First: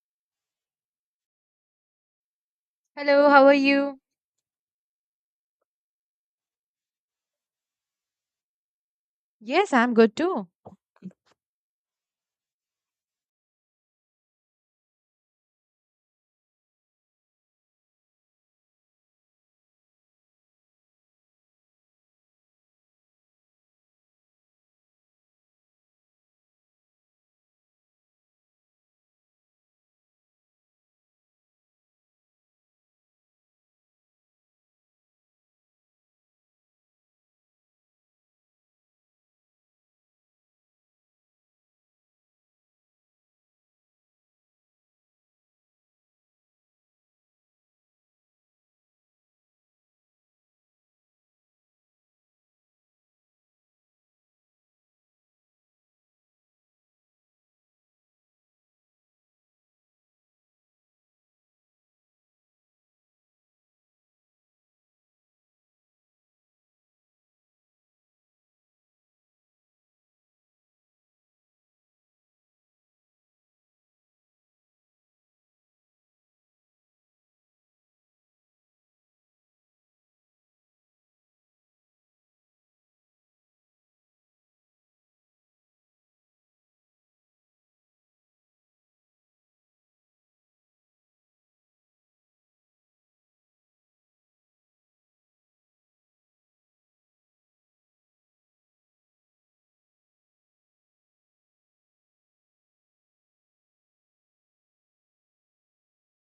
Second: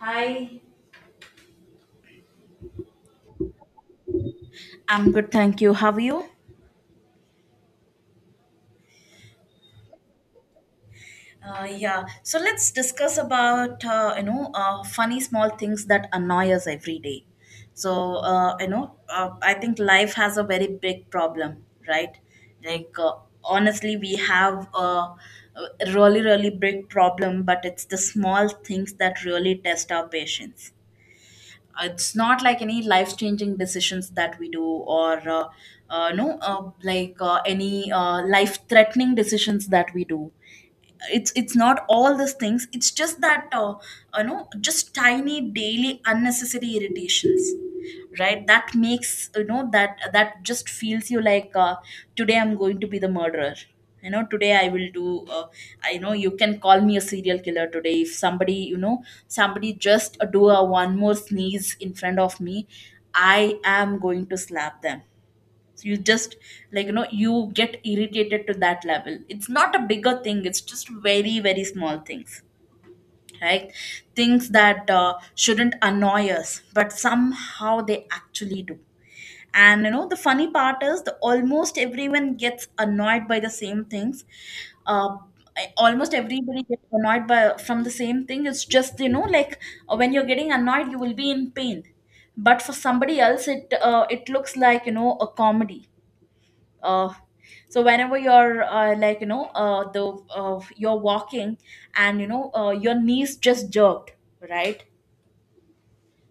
Hi. Hello, how are you? I'm good, thank you. How are you? Yes, I'm good too. Yeah. So let's discuss about funny small things that annoy us every day. So I think life has a very big problem, right? Like uh, Honestly, we have a really big problem, but it's the small things that really test our patience. It's not like any life changing decisions that we do or no like any life threatening decisions that we do. It's not all these things. It's just that just tiny daily unnecessary irritations, right, that makes you know that that just feels you like today I'm going to be the murderer. Today I will do uh, I know you can call me a serial killer today if somebody you know somebody just do a one more sneeze in front of me, I am going to slap them. So you just, you get irritated to that level. It's not a bigger thing, it's just very small things, right? Things that shouldn't annoy us but somehow they actually do. And you know the funny part is the almost everyone gets annoyed by the same things. uh, Almost everybody gets annoyed by from the same thing. It's just when you're getting annoyed you will be in pain, but for somebody else it looks like a comedy. uh, so whenever you're walking and your knees just jerked, right?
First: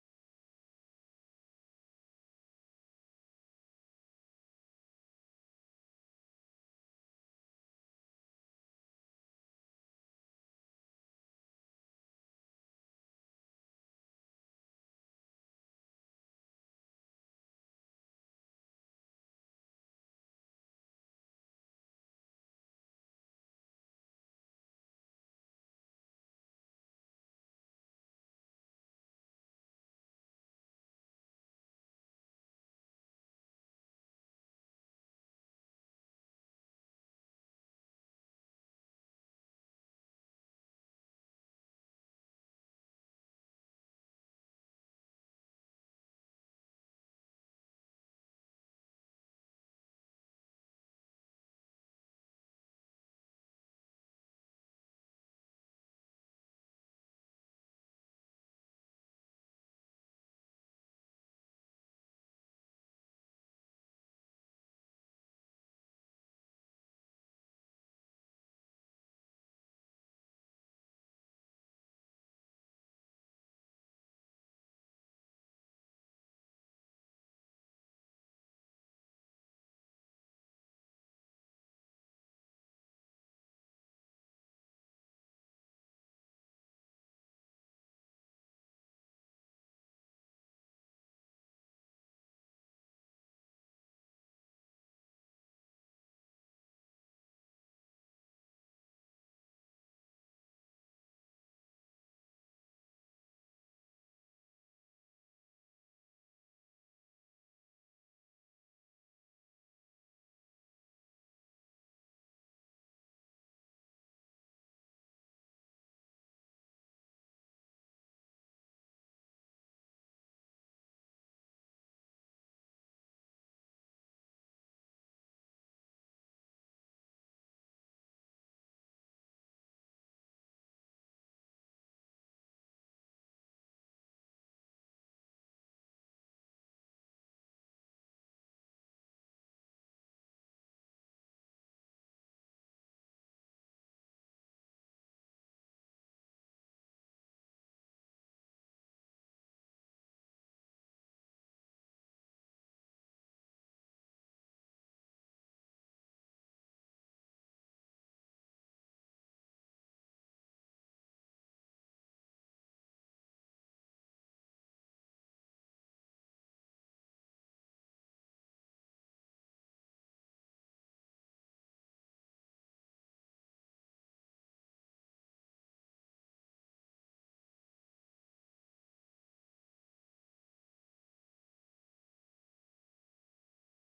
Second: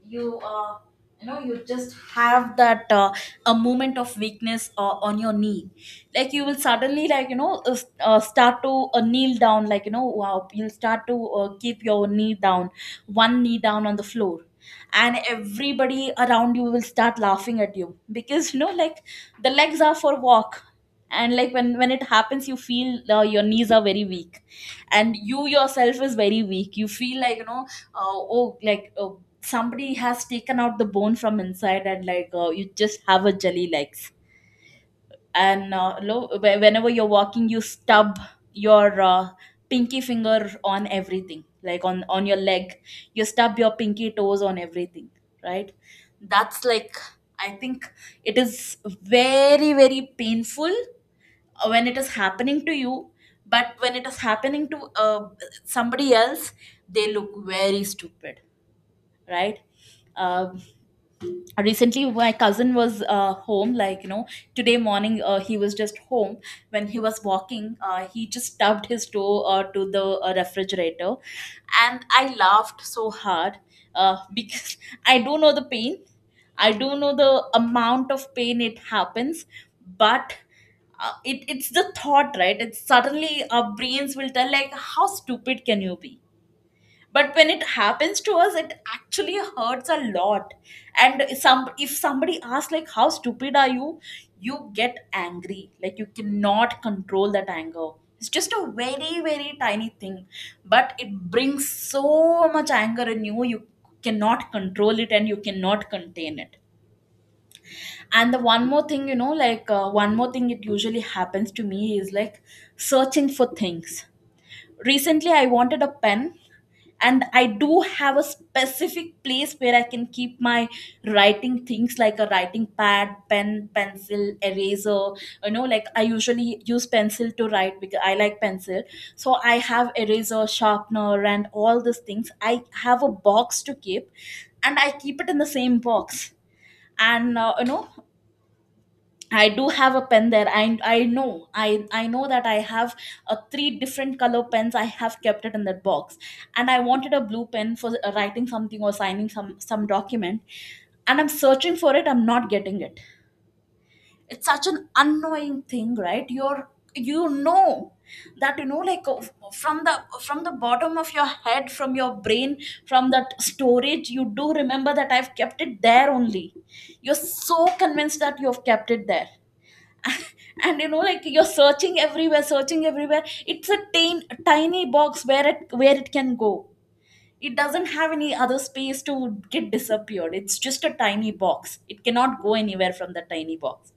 You uh, you know you just have that a moment of weakness on your knee. Like you will suddenly, start to kneel down, wow, you'll start to keep your knee down, one knee down on the floor, and everybody around you will start laughing at you because the legs are for walk. And like when it happens you feel your knees are very weak and you yourself is very weak. You feel like oh, somebody has taken out the bone from inside and you just have a jelly legs, and whenever you're walking you stub your pinky finger on everything, like on your leg. You stub your pinky toes on everything, right? That's like, I think it is very painful when it is happening to you, but when it is happening to somebody else, they look very stupid, right? Um, recently my cousin was home, today morning he was just home. When he was walking he just stubbed his toe to the refrigerator, and I laughed so hard, because I do know the pain. I do know the amount of pain it happens. But it's the thought, right? It's suddenly our brains will tell like how stupid can you be. But when it happens to us it actually hurts a lot, and some, if somebody asks like how stupid are you, you get angry. Like you cannot control that anger. It's just a very tiny thing, but it brings so much anger in you. You cannot control it and you cannot contain it. And the one more thing, one more thing it usually happens to me is like searching for things. Recently I wanted a pen, and I do have a specific place where I can keep my writing things, like a writing pad, pen, pencil, eraser. You know, like I usually use pencil to write because I like pencil. So I have eraser, sharpener and all these things. I have a box to keep, and I keep it in the same box. And I do have a pen there. I know. I know that I have a three different color pens. I have kept it in that box, and I wanted a blue pen for writing something or signing some document. And I'm searching for it. I'm not getting it. It's such an annoying thing, right? You know that, you know, from the bottom of your head, from your brain, from that storage, you do remember that I've kept it there only. You're so convinced that you've kept it there. And you know, like, you're searching everywhere, searching everywhere. It's a tiny box. Where it can go? It doesn't have any other space to get disappeared. It's just a tiny box, it cannot go anywhere from the tiny box.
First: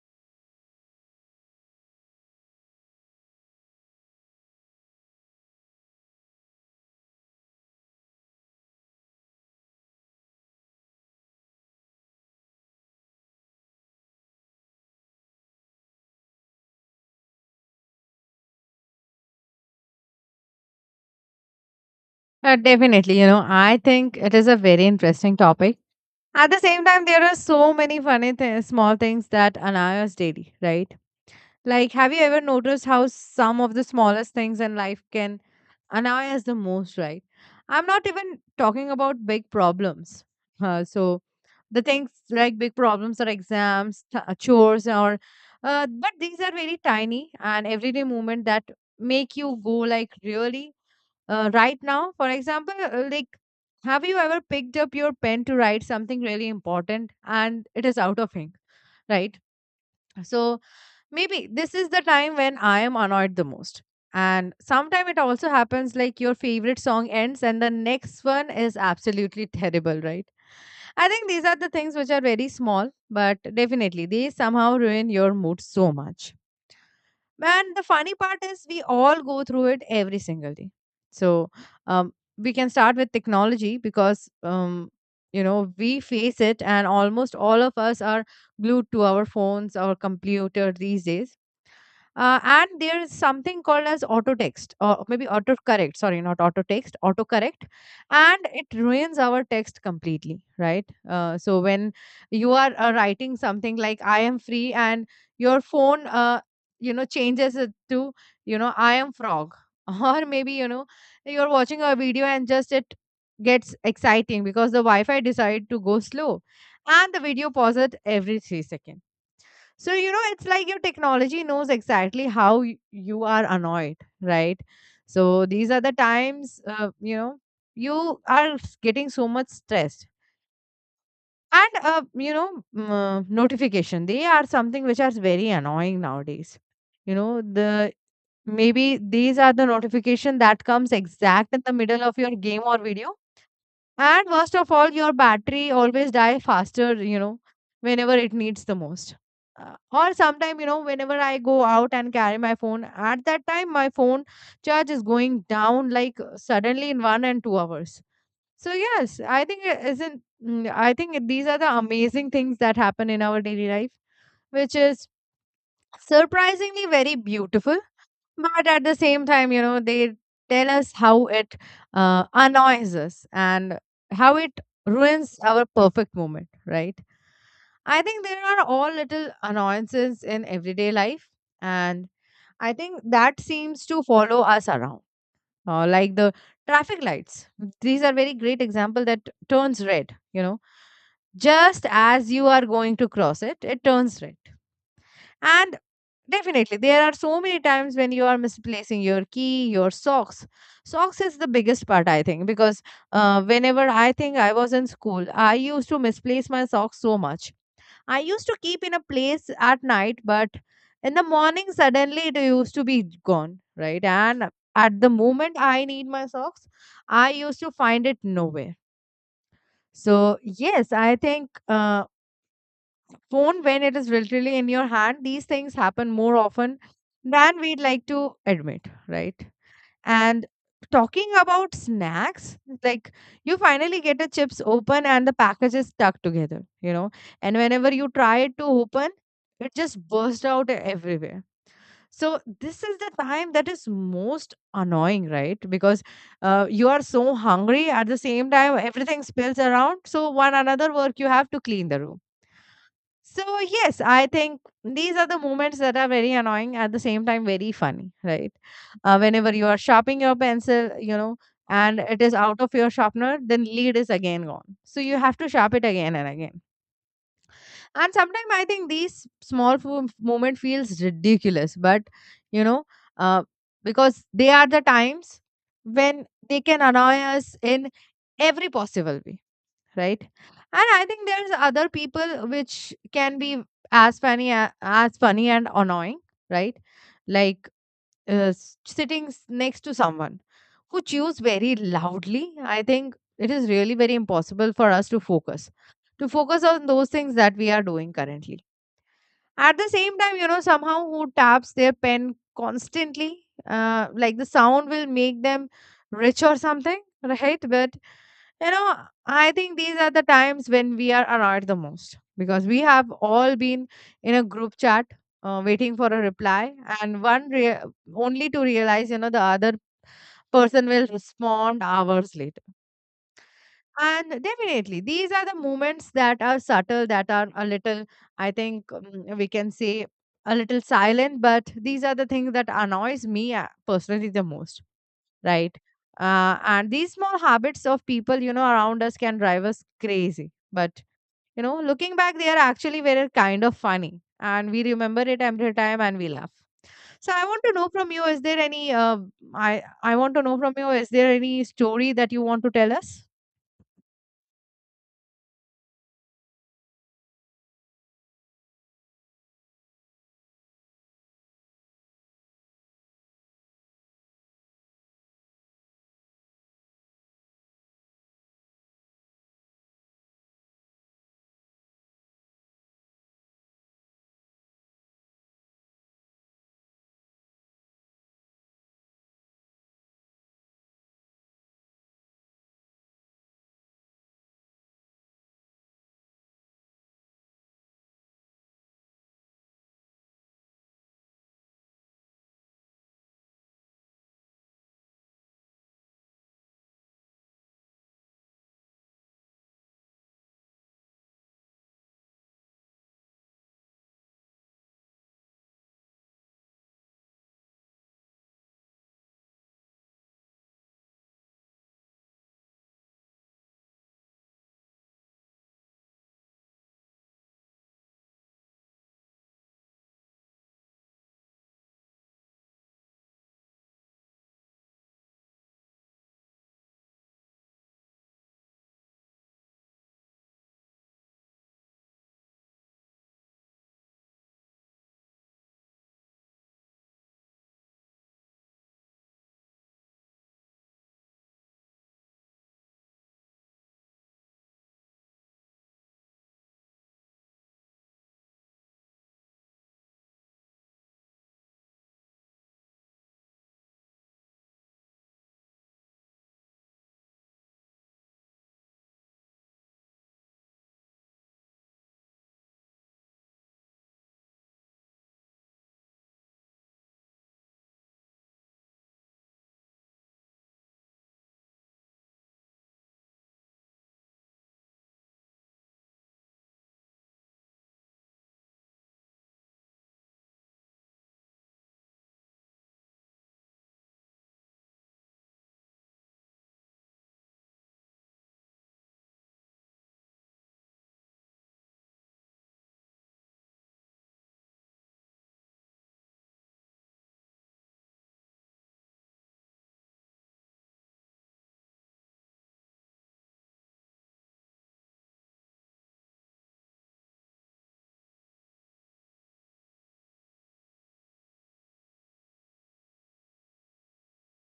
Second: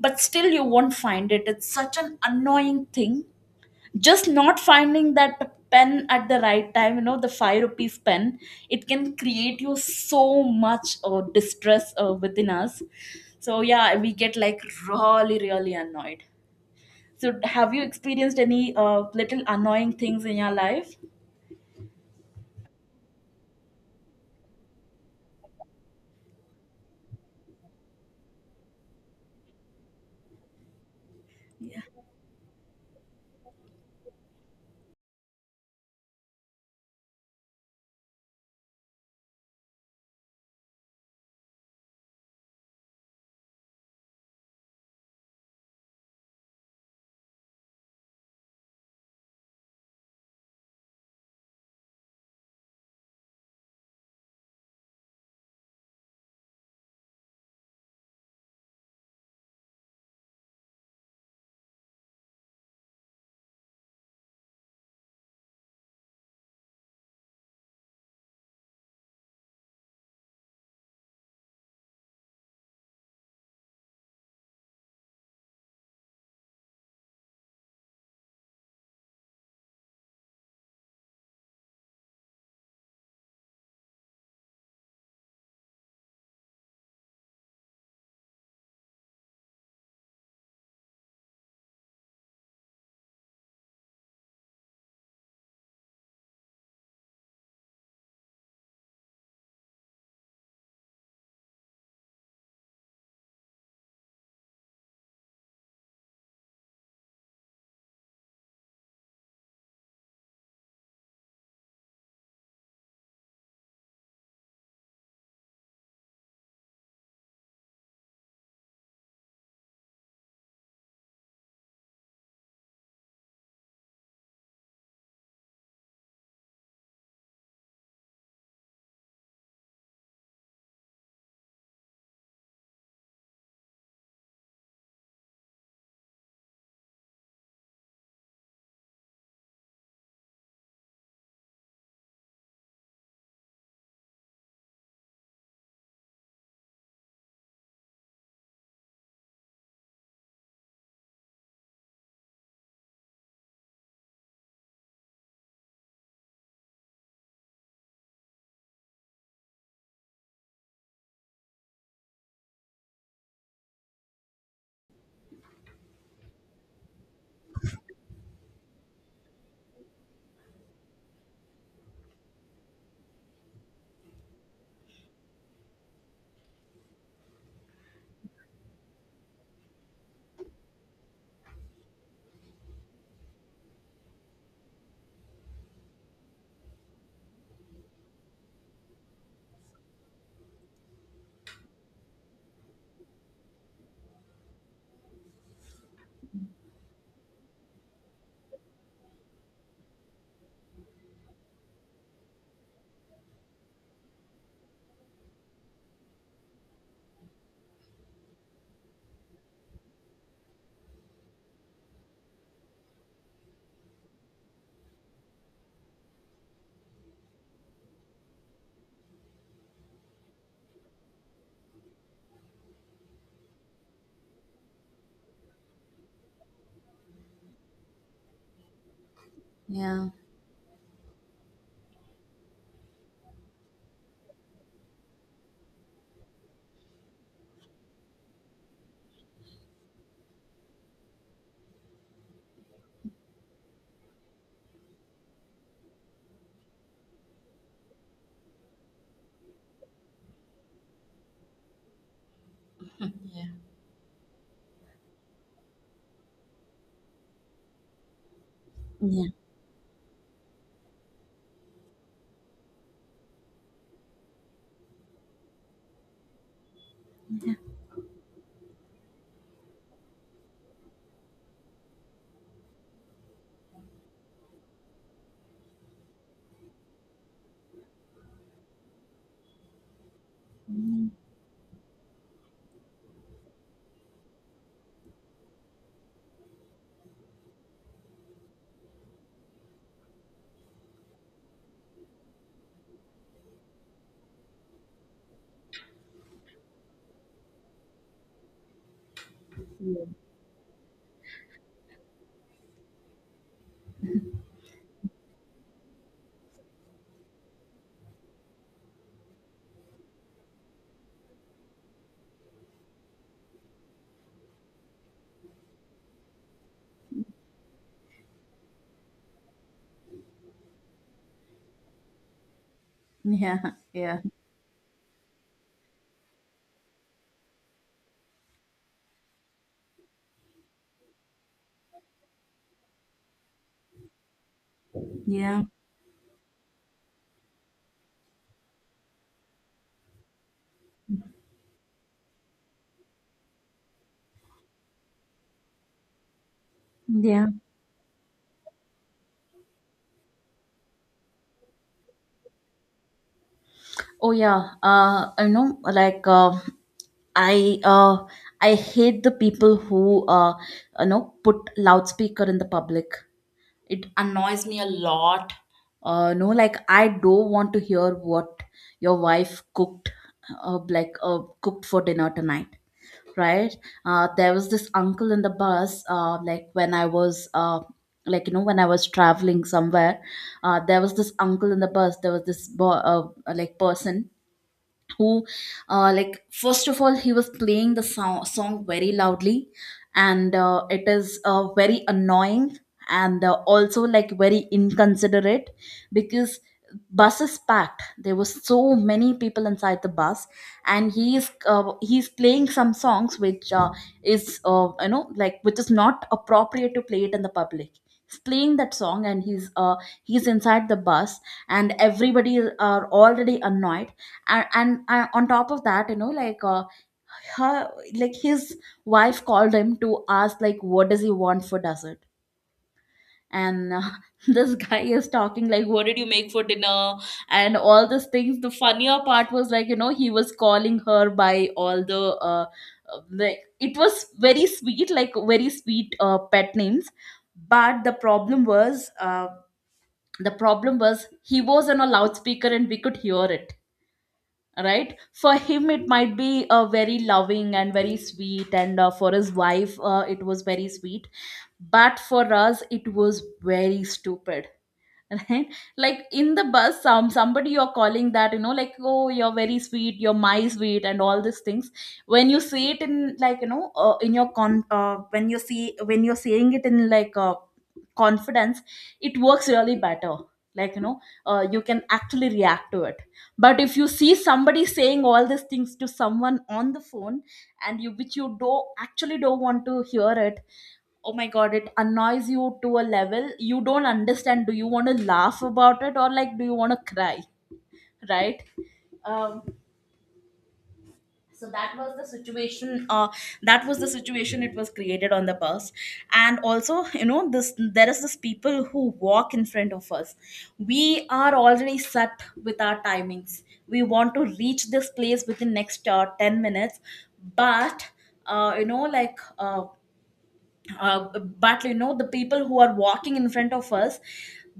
But still you won't find it. It's such an annoying thing, just not finding that pen at the right time. You know, the 5 rupees pen, it can create you so much distress within us. So yeah, we get like really annoyed. So have you experienced any little annoying things in your life? Definitely, you know, I think it is a very interesting topic. At the same time, there are so many small things that annoy us daily, right? Like, have you ever noticed how some of the smallest things in life can annoy us the most, right? I'm not even talking about big problems. Uh, so, the things like big problems or chores or but these are very tiny and everyday movement that make you go like really right now, for example, like have you ever picked up your pen to write something really important and it is out of ink, right? So maybe this is the time when I am annoyed the most. And sometimes it also happens like your favorite song ends and the next one is absolutely terrible, right? I think these are the things which are very small, but definitely they somehow ruin your mood so much. And the funny part is we all go through it every single day. So we can start with technology because, you know, we face it and almost all of us are glued to our phones or computer these days. And there is something called as auto text or maybe autocorrect. Sorry, not auto text, autocorrect. And it ruins our text completely, right? So when you are writing something like I am free and your phone, you know, changes it to, you know, I am frog. Or maybe, you know, you're watching a video and just it gets exciting because the Wi Fi decided to go slow and the video pauses every 3 seconds. So, you know, it's like your technology knows exactly how you are annoyed, right? So, these are the times, you know, you are getting so much stressed. And, notification, they are something which are very annoying nowadays. You know, the maybe these are the notification that comes exact in the middle of your game or video, and worst of all, your battery always die faster, you know, whenever it needs the most. Or sometime, you know, whenever I go out and carry my phone, at that time my phone charge is going down like suddenly in 1 and 2 hours. So yes, I think it isn't. I think these are the amazing things that happen in our daily life, which is surprisingly very beautiful, but at the same time, you know, they tell us how it annoys us and how it ruins our perfect moment, right? I think there are all little annoyances in everyday life, and I think that seems to follow us around. Like the traffic lights. These are very great example that turns red, you know. Just as you are going to cross it, it turns red. And definitely, there are so many times when you are misplacing your key, your socks. Socks is the biggest part, I think, because whenever I think I was in school, I used to misplace my socks so much. I used to keep in a place at night, but in the morning, suddenly it used to be gone, right? And at the moment I need my socks, I used to find it nowhere. So, yes, I think phone when it is literally in your hand, these things happen more often than we'd like to admit, right? Yeah. And talking about snacks, like you finally get the chips open and the package is stuck together, you know, and whenever you try it to open, it just bursts out everywhere. So this is the time that is most annoying, right? Because you are so hungry at the same time everything spills around, so one another work you have to clean the room. So, Yeah. yes, I think these are the moments that are very annoying at the same time very funny, right? Yeah. Whenever you are sharpening your pencil, you know, and it is out of your sharpener, then lead is again gone. So you have to sharp it again and again. And sometimes I think these moment feels ridiculous, but you know, uh, because they are the times when they can annoy us in every possible way, right? And I think there's other people which can be as funny and annoying, right? Like sitting next to someone who chews very loudly, I think it is really very impossible for us to focus on those things that we are doing currently. At the same time, you know, somehow who taps their pen constantly, like the sound will make them rich or something, right? But you know, I think these are the times when we are annoyed the most because we have all been in a group chat, waiting for a reply, and only to realize, you know, the other person will respond hours later. Yeah, yeah, And definitely, these are the moments that are subtle, that are a little, I think, we can say, a little silent, but these are the things that annoys me personally the most, yeah, right? And these small habits of people, you know, around us can drive us crazy. But, you know, looking back, they are actually very kind of funny. And we remember it every time and we laugh. So I yeah. want to know from you, is there any, I want to know from you, is there any story that you want to tell us? Oh yeah, I know. I, uh, I hate the people who, you know, put loudspeaker in the public. It annoys me a lot. No, like, I don't want to hear what your wife cooked, cooked for dinner tonight. Right? There was this uncle in the bus. Like when I was, when I was traveling somewhere, there was this uncle in the bus. There was this boy, like person, who like first of all he was playing the song very loudly, and it is very annoying and also like very inconsiderate, because bus is packed, there were so many people inside the bus, and he is, he's playing some songs which, is you know, like, which is not appropriate to play it in the public. He's playing that song and he's inside the bus, and everybody are already annoyed. And on top of that, you know like her like his wife called him to ask like what does he want for dessert. And this guy is talking like what did you make for dinner and all these things. The funnier part was, like, you know, he was calling her by all the, like, it was very sweet, like very sweet pet names. But the problem was he was on a loudspeaker and we could hear it, right? For him it might be very loving and very sweet, and for his wife it was very sweet, but for us it was very stupid. Right? Like, in the bus, somebody you're calling that, you know, like, oh, you're very sweet, you're my sweet and all these things. When you see it in, like you know in your con when you see when you're seeing it in like, confidence, it works really better. Like, you know, you can actually react to it. But if you see somebody saying all these things to someone on the phone, and you, which you do not actually don't want to hear it, oh my god, it annoys you to a level you don't understand. Do you want to laugh about it, or like, do you want to cry, right? um, so that was the situation. It was created on the bus. And also, you know, this, there is this people who walk in front of us. We are already set with our timings, we want to reach this place within next 10 minutes, but uh, you know like uh, but you know the people who are walking in front of us,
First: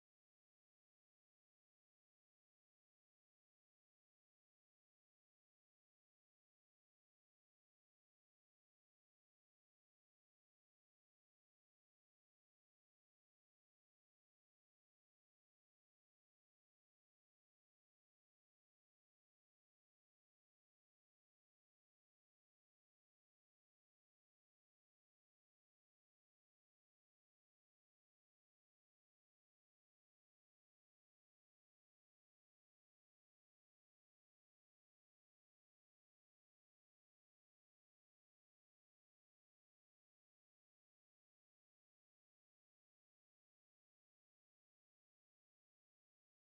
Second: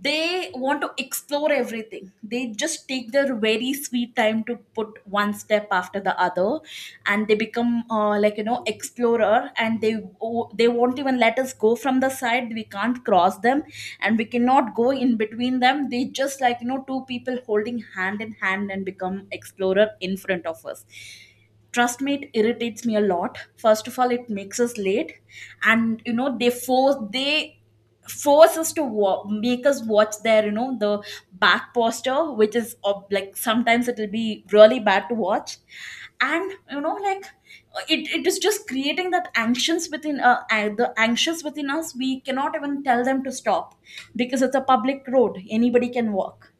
they want to explore everything. They just take their very sweet time to put one step after the other, and they become explorer, and they, oh, they won't even let us go from the side, we can't cross them, and we cannot go in between them. They just, like, you know, two people holding hand in hand and become explorer in front of us. Trust me, it irritates me a lot. First of all, it makes us late, and you know, they force us to make us watch their, you know, the back posture, which is like sometimes it'll be really bad to watch. And you know, it, it is just creating that anxious within, the anxious within us. We cannot even tell them to stop because it's a public road, anybody can walk.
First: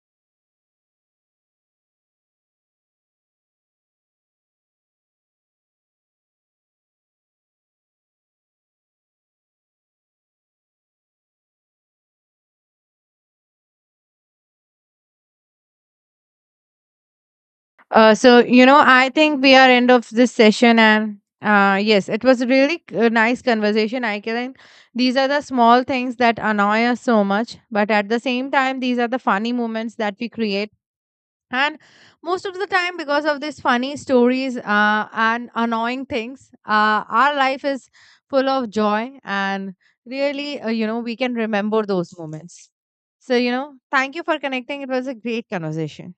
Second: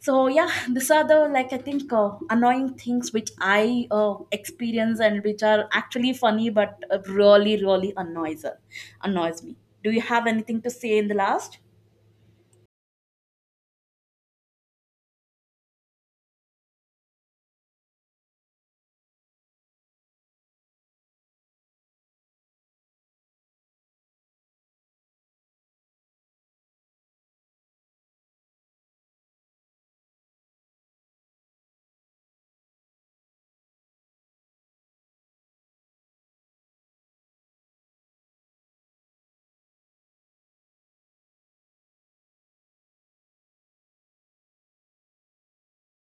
So yeah, these are the, like, I think annoying things which I experience and which are actually funny, but really really annoys me. Do you have anything to say in the last? So you know, I think we are end of this session, and yes, it was really a nice conversation. I can. These are the small things that annoy us so much, but at the same time, these are the funny moments that we create. And most of the time, because of these funny stories and annoying things, our life is full of joy, and really, you know, we can remember those moments. So you know, thank you for connecting. It was a great conversation.